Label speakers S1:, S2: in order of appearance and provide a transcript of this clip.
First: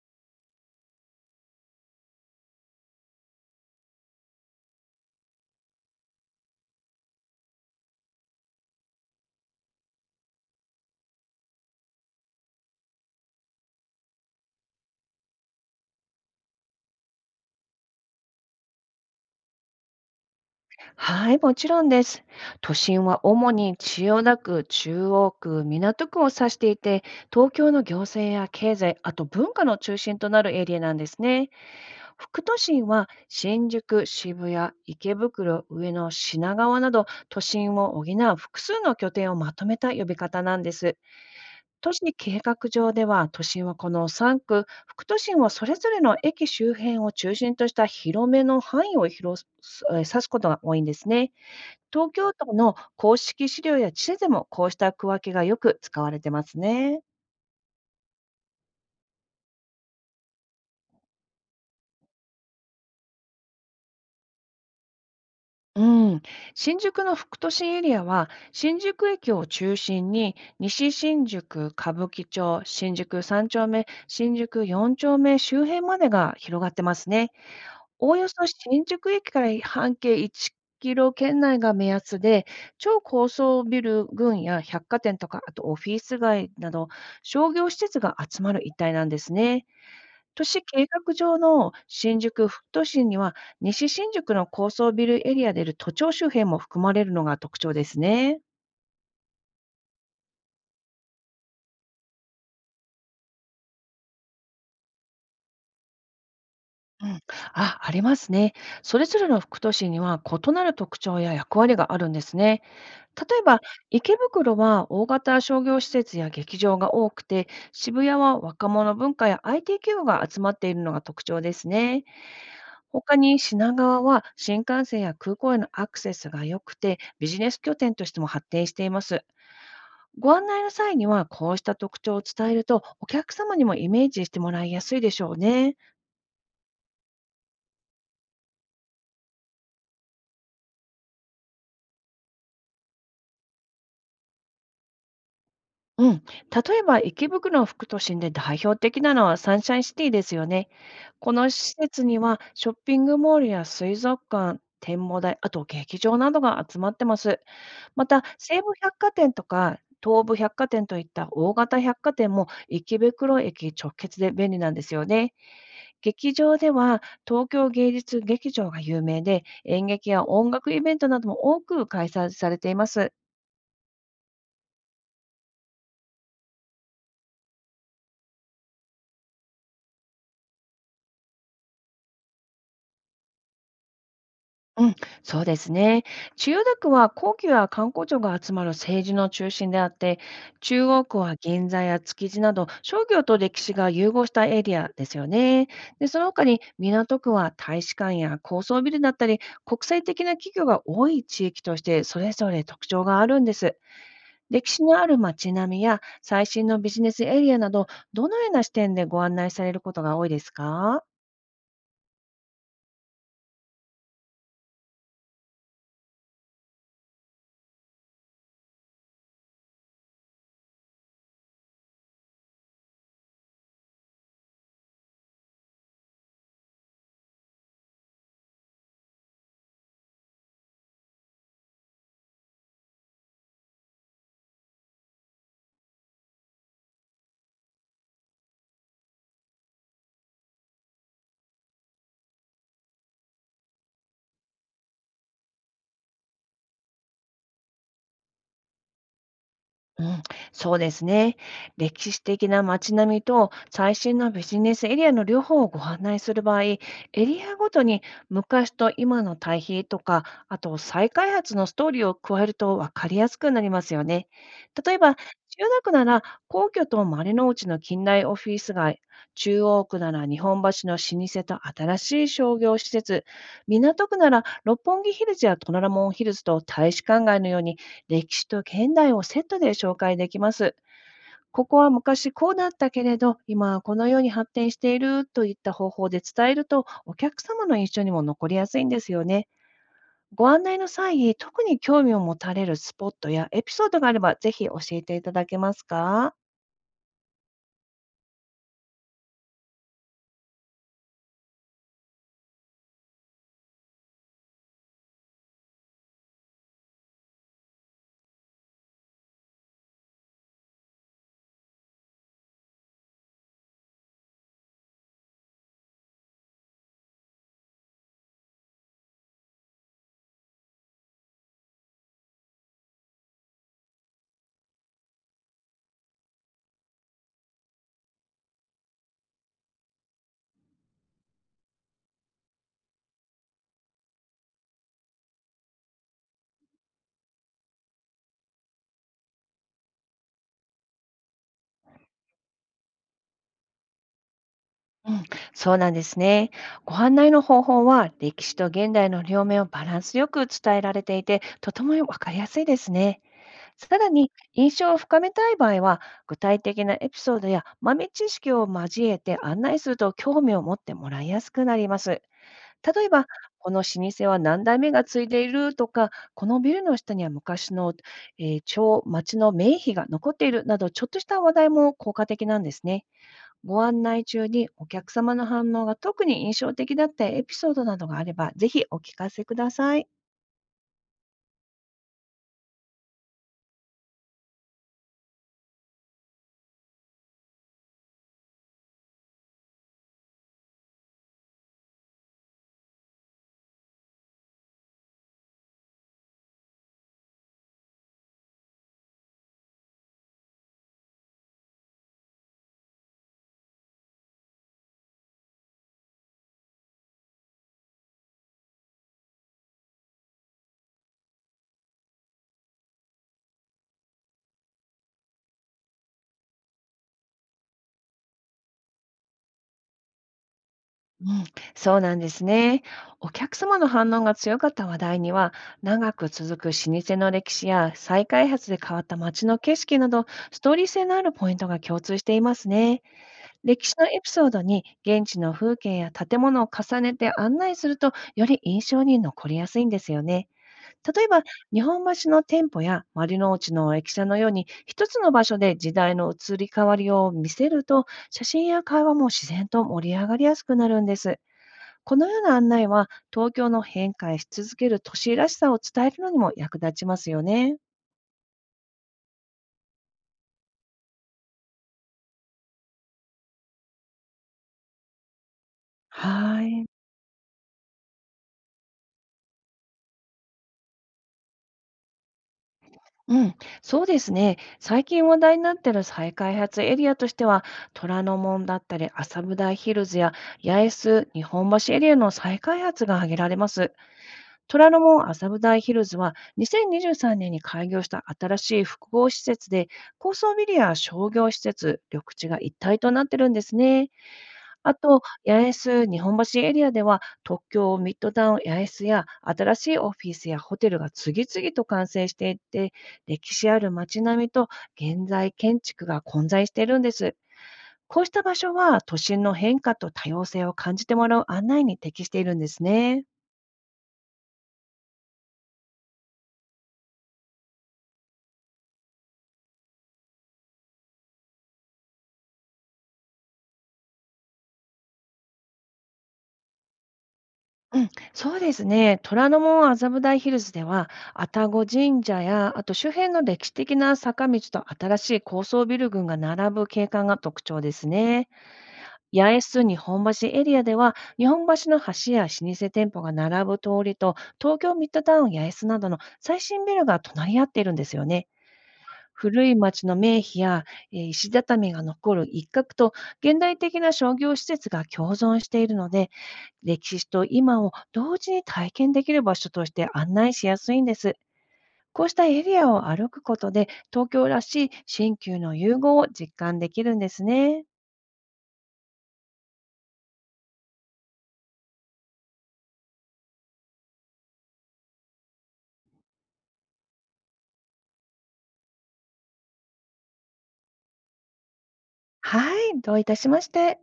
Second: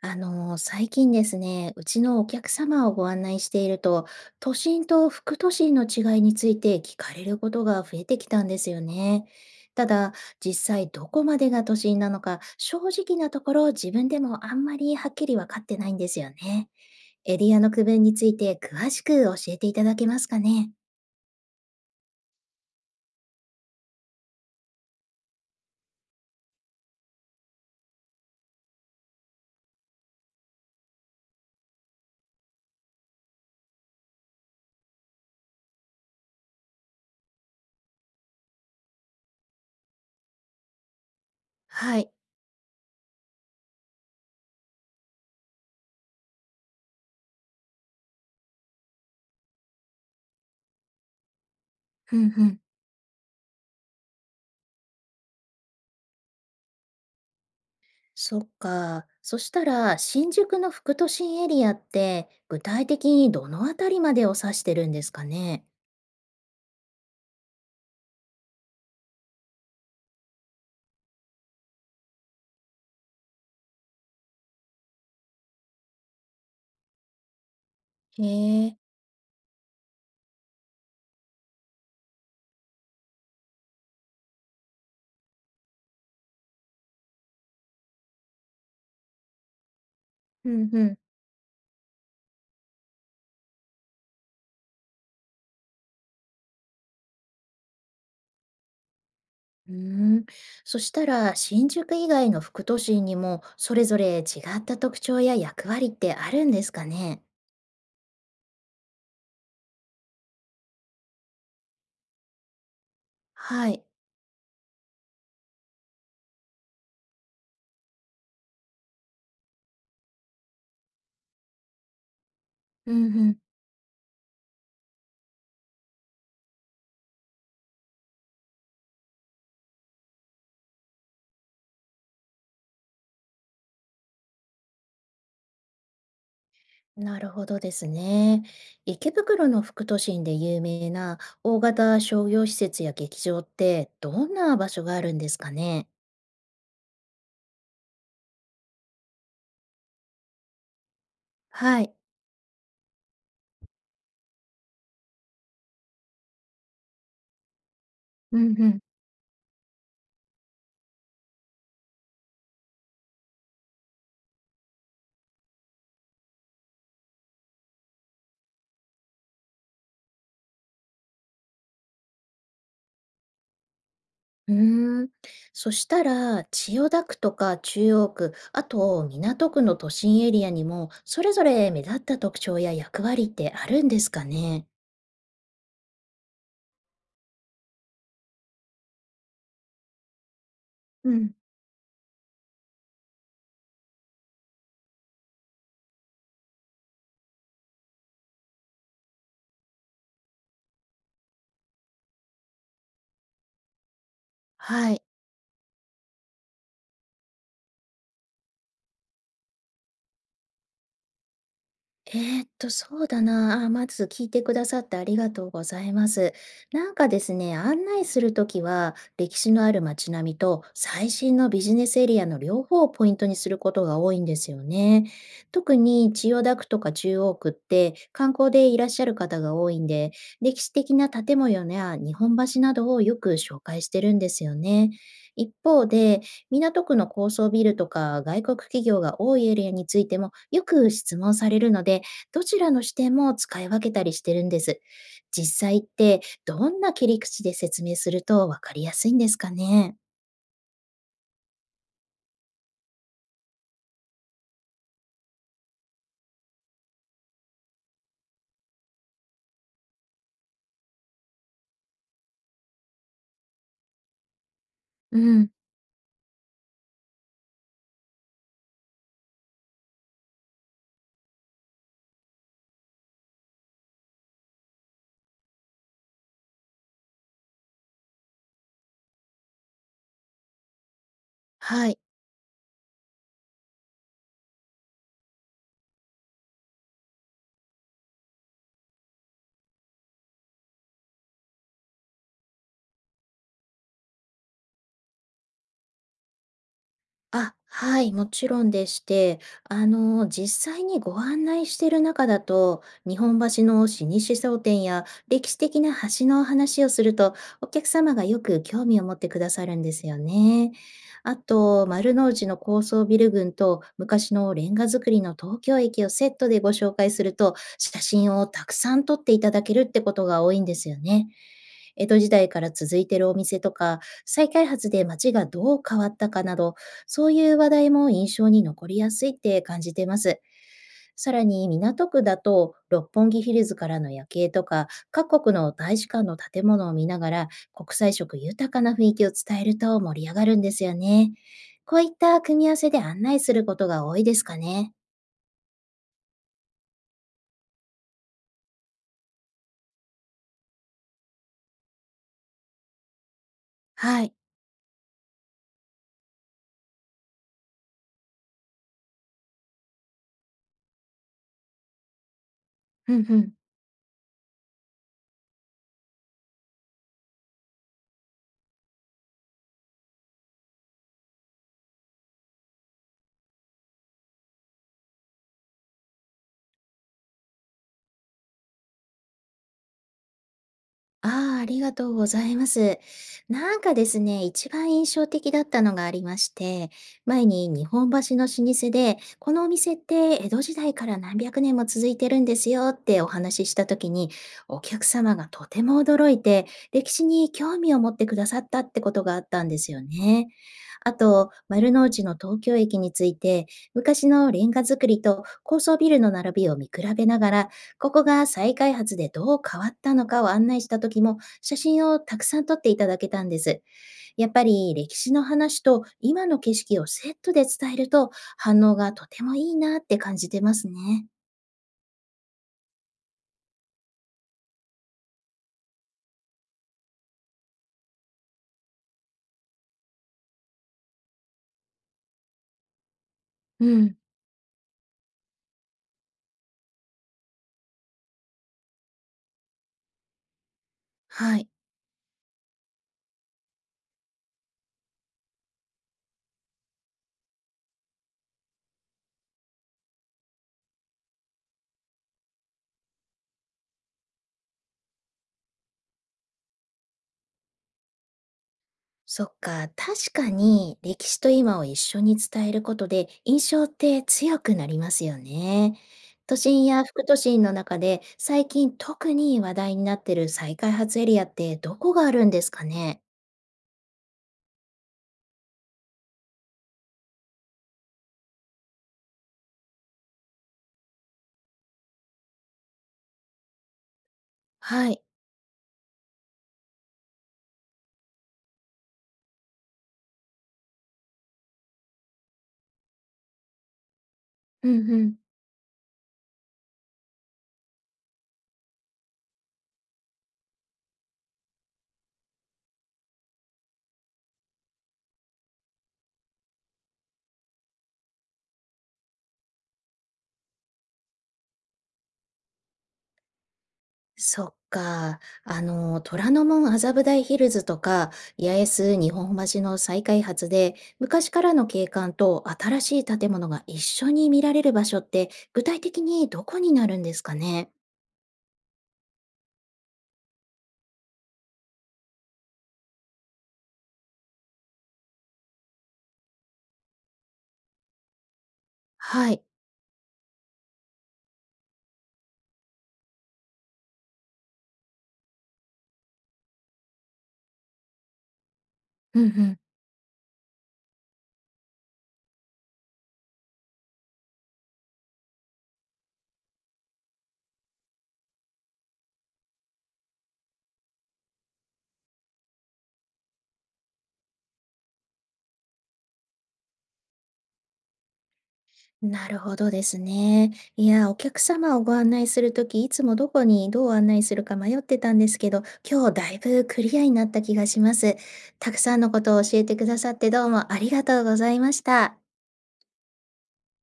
S1: 最近ですね、うちのお客様をご案内していると、都心と副都心の違いについて聞かれることが増えてきたんですよね。ただ、実際どこまでが都心なのか、正直なところ自分でもあんまりはっきり分かってないんですよね。エリアの区分について詳しく教えていただけますかね。
S2: はい、もちろんです。都心は主に千代田区、中央区、港区を指していて、東京の行政や経済、あと文化の中心となるエリアなんですね。副都心は新宿、渋谷、池袋、上野、品川など都心を補う複数の拠点をまとめた呼び方なんです。都
S1: はい。
S2: 市計画上では都心はこの3区、副都心はそれぞれの駅周辺を中心とした広めの範囲を広すえー指すことが多いんですね。東
S1: うん
S2: 京
S1: う
S2: 都
S1: ん。
S2: の公式資料や地図でもこうした区分けがよく使われてますね。
S1: そっか。そしたら、新宿の副都心エリアって、具体的にどのあたりまでを指してるんですかね。
S2: うん、新宿の副都心エリアは新宿駅を中心に西新宿、歌舞伎町、新宿3丁目、新宿4丁目周辺までが広がってますね。おお
S1: へ
S2: よそ
S1: え、
S2: 新宿駅から半径1キロ圏内が目安で、超高層ビル群や百貨店とか、あとオフィス街など商業施設が集まる一帯なんですね。都
S1: う
S2: 市
S1: んう
S2: 計
S1: ん。
S2: 画上の新宿副都心には、西新宿の高層ビルエリアである都庁周辺も含まれるのが特徴ですね。
S1: うーん。そしたら、新宿以外の副都心にも、それぞれ違った特徴や役割ってあるんですか
S2: うん、
S1: ね？
S2: ありますね。それぞれの副都市には異なる特徴や役割があるんですね。例えば、
S1: はい。
S2: 池袋は大型商業施設や劇場が多くて、渋谷は若者文化や IT 企業が集まっているのが特徴ですね。
S1: うんう
S2: 他に
S1: ん。
S2: 品川は新幹線や空港へのアクセスが良くて、ビジネス拠点としても発展しています。ご案内の際には、こうした特徴を伝えると、お客様にもイメージしてもらいやすいでしょうね。
S1: なるほどですね。池袋の副都心で有名な大型商業施設や劇場って、どんな場所があるんですかね？
S2: うん。例えば、池袋の副都心で代表的なのはサンシャインシティですよね。この施
S1: はい。
S2: 設には、ショッピングモールや水族館、展望台、あと劇場などが集まってます。また、
S1: うん
S2: 西
S1: う
S2: 武
S1: ん。
S2: 百貨店とか、東武百貨店といった大型百貨店も池袋駅直結で便利なんですよね。劇場では東京芸術劇場が有名で、演劇や音楽イベントなども多く開催されています。
S1: うーん。そしたら、千代田区とか中央区、あと港区の都心エリアにも、それぞれ目立った特徴や役割ってあるんですかね？
S2: うん、そうですね。千代田区は皇居や観光庁が集まる政治の中心であって、中央
S1: う
S2: 区
S1: ん。
S2: は銀座や築地など商業と歴史が融合したエリアですよね。で、その他に港区は大使館や高層ビルだったり、国際的な企業が多い地域としてそれぞれ特徴があるんです。歴史
S1: は
S2: の
S1: い。
S2: ある街並みや最新のビジネスエリアなど、どのような視点でご案内されることが多いですか。
S1: そうだな。あ、まず聞いてくださってありがとうございます。なんかですね、案内するときは、歴史のある街並みと最新のビジネスエリアの両方をポイントにすることが多いんですよね。特に千代田区とか中央区って観光でいらっしゃる方が多いんで、歴史的な建物や日本橋などをよく紹介してるんですよね。一方で、港区の高層ビルとか外国企業が多いエリアについてもよく質問されるので、どちらの視点も使い分けたりしてるんです。実際ってどんな切り口で説明するとわかりやすいんですかね。
S2: うん、そうですね。歴史的な街並みと最新のビジネスエリアの両方をご案内する場合、エリアごとに昔と今の対比とか、あと再開発のストーリーを加えると分かりやすくなりますよね。例えば、
S1: う
S2: 千
S1: ん、
S2: 代田区なら皇居と丸の内の近代オフィス街、中央区なら日本橋の老舗と新しい商業施設、港区なら六本木ヒルズや虎ノ門ヒルズと大使館街のように歴史と現代をセットで紹介できます。ここは
S1: はい。
S2: 昔こうだったけれど、今はこのように発展しているといった方法で伝えると、お客様の印象にも残りやすいんですよね。ご案内の際、特に興味を持たれるスポットやエピソードがあれば、ぜひ教えていただけますか。
S1: あ、はい、もちろんでして、あの、実際にご案内している中だと、日本橋の老舗商店や歴史的な橋のお話をすると、お客様がよく興味を持ってくださるんですよね。あと、丸の内の高層ビル群と昔のレンガ造りの東京駅をセットでご紹介すると、写真をたくさん撮っていただけるってことが多いんですよね。江戸時代から続いてるお店とか、再開発で街がどう変わったかなど、そういう話題も印象に残りやすいって感じてます。さらに港区だと六本木ヒルズからの夜景とか各国の大使館の建物を見ながら国際色豊かな雰囲気を伝えると盛り上がるんですよね。こういった組み合わせで案内することが多いですかね。
S2: そうなんですね。ご案内の方法は、歴史と現代の両面をバランスよく伝えられていて、とてもわかりやすいですね。さら
S1: は
S2: に、
S1: い。
S2: 印象を深めたい場合は、具体的なエピソードや豆知識を交えて案内すると興味を持ってもらいやすくなります。例え
S1: うん
S2: ば、
S1: うん。
S2: この老舗は何代目が継いでいるとか、このビルの下には昔の、町の名碑が残っているなど、ちょっとした話題も効果的なんですね。ご案内中にお客様の反応が特に印象的だったエピソードなどがあれば、ぜひお聞かせください。
S1: ああ、ありがとうございます。なんかですね、一番印象的だったのがありまして、前に日本橋の老舗で、このお店って江戸時代から何百年も続いてるんですよってお話しした時に、お客様がとても驚いて、歴史に興味を持ってくださったってことがあったんですよね。あと、丸の内の東京駅について、昔のレンガ造りと高層ビルの並びを見比べながら、ここが再開発でどう変わったのかを案内した時も写真をたくさん撮っていただけたんです。やっぱり歴史の話と今の景色をセットで伝えると反応がとてもいいなって感じてますね。
S2: そうなんですね。お客様の反応が強かった話題には、長く続く老舗の歴史や再開発で変わった街の景色など、ストーリー性のあるポイントが共通していますね。
S1: う
S2: 歴史の
S1: ん。
S2: エピソードに現地の風景や建物を重ねて案内すると、より印象に残りやすいんですよね。例えば、
S1: はい。
S2: 日本橋の店舗や丸の内の駅舎のように、一つの場所で時代の移り変わりを見せると、写真や会話も自然と盛り上がりやすくなるんです。このような案内は、東京の変化し続ける都市らしさを伝えるのにも役立ちますよね。
S1: そっか。確かに歴史と今を一緒に伝えることで印象って強くなりますよね。都
S2: は
S1: 心
S2: い。
S1: や副都心の中で最近特に話題になってる再開発エリアってどこがあるんですかね？
S2: うん、そうですね。最近話題になっている再開発エリアとしては、虎ノ門だったり麻布台ヒルズや八重洲、日本橋エリアの再開発が挙げられます。虎ノ
S1: はい。
S2: 門、麻布台ヒルズは2023年にじゅうさんねんに開業した新しい複合施設で、高層ビルや商業施設、緑地が一体となっているんですね。
S1: う
S2: あ
S1: んう
S2: と、
S1: ん。
S2: 八重洲日本橋エリアでは、東京ミッドタウン八重洲や新しいオフィスやホテルが次々と完成していって、歴史ある街並みと現在建築が混在しているんです。こうした場所は都心の変化と多様性を感じてもらう案内に適しているんですね。
S1: そっか。あの、虎ノ門麻布台ヒルズとか、八重洲日本橋の再開発で、昔からの景観と新しい建物が一緒に見られる場所って、具体的にどこになるんですかね？
S2: うん、そうですね。虎ノ門麻布台ヒルズでは、愛宕神社や、あと周辺の歴史的な坂道と新しい高層ビル群が並ぶ景観が特徴ですね。八
S1: は
S2: 重
S1: い。
S2: 洲日本橋エリアでは、日本橋の橋や老舗店舗が並ぶ通りと、東京ミッドタウン八重洲などの最新ビルが隣り合っているんですよね。
S1: うんう
S2: 古い
S1: ん。
S2: 町の名碑や、石畳が残る一角と、現代的な商業施設が共存しているので、歴史と今を同時に体験できる場所として案内しやすいんです。こうしたエリアを歩くことで、東京らしい新旧の融合を実感できるんですね。
S1: なるほどですね。いや、お客様をご案内するとき、いつもどこにどう案内するか迷ってたんですけど、今日だいぶクリアになった気がします。たくさんのことを教えてくださってどうもありがとうございました。
S2: はい、どういたしまして。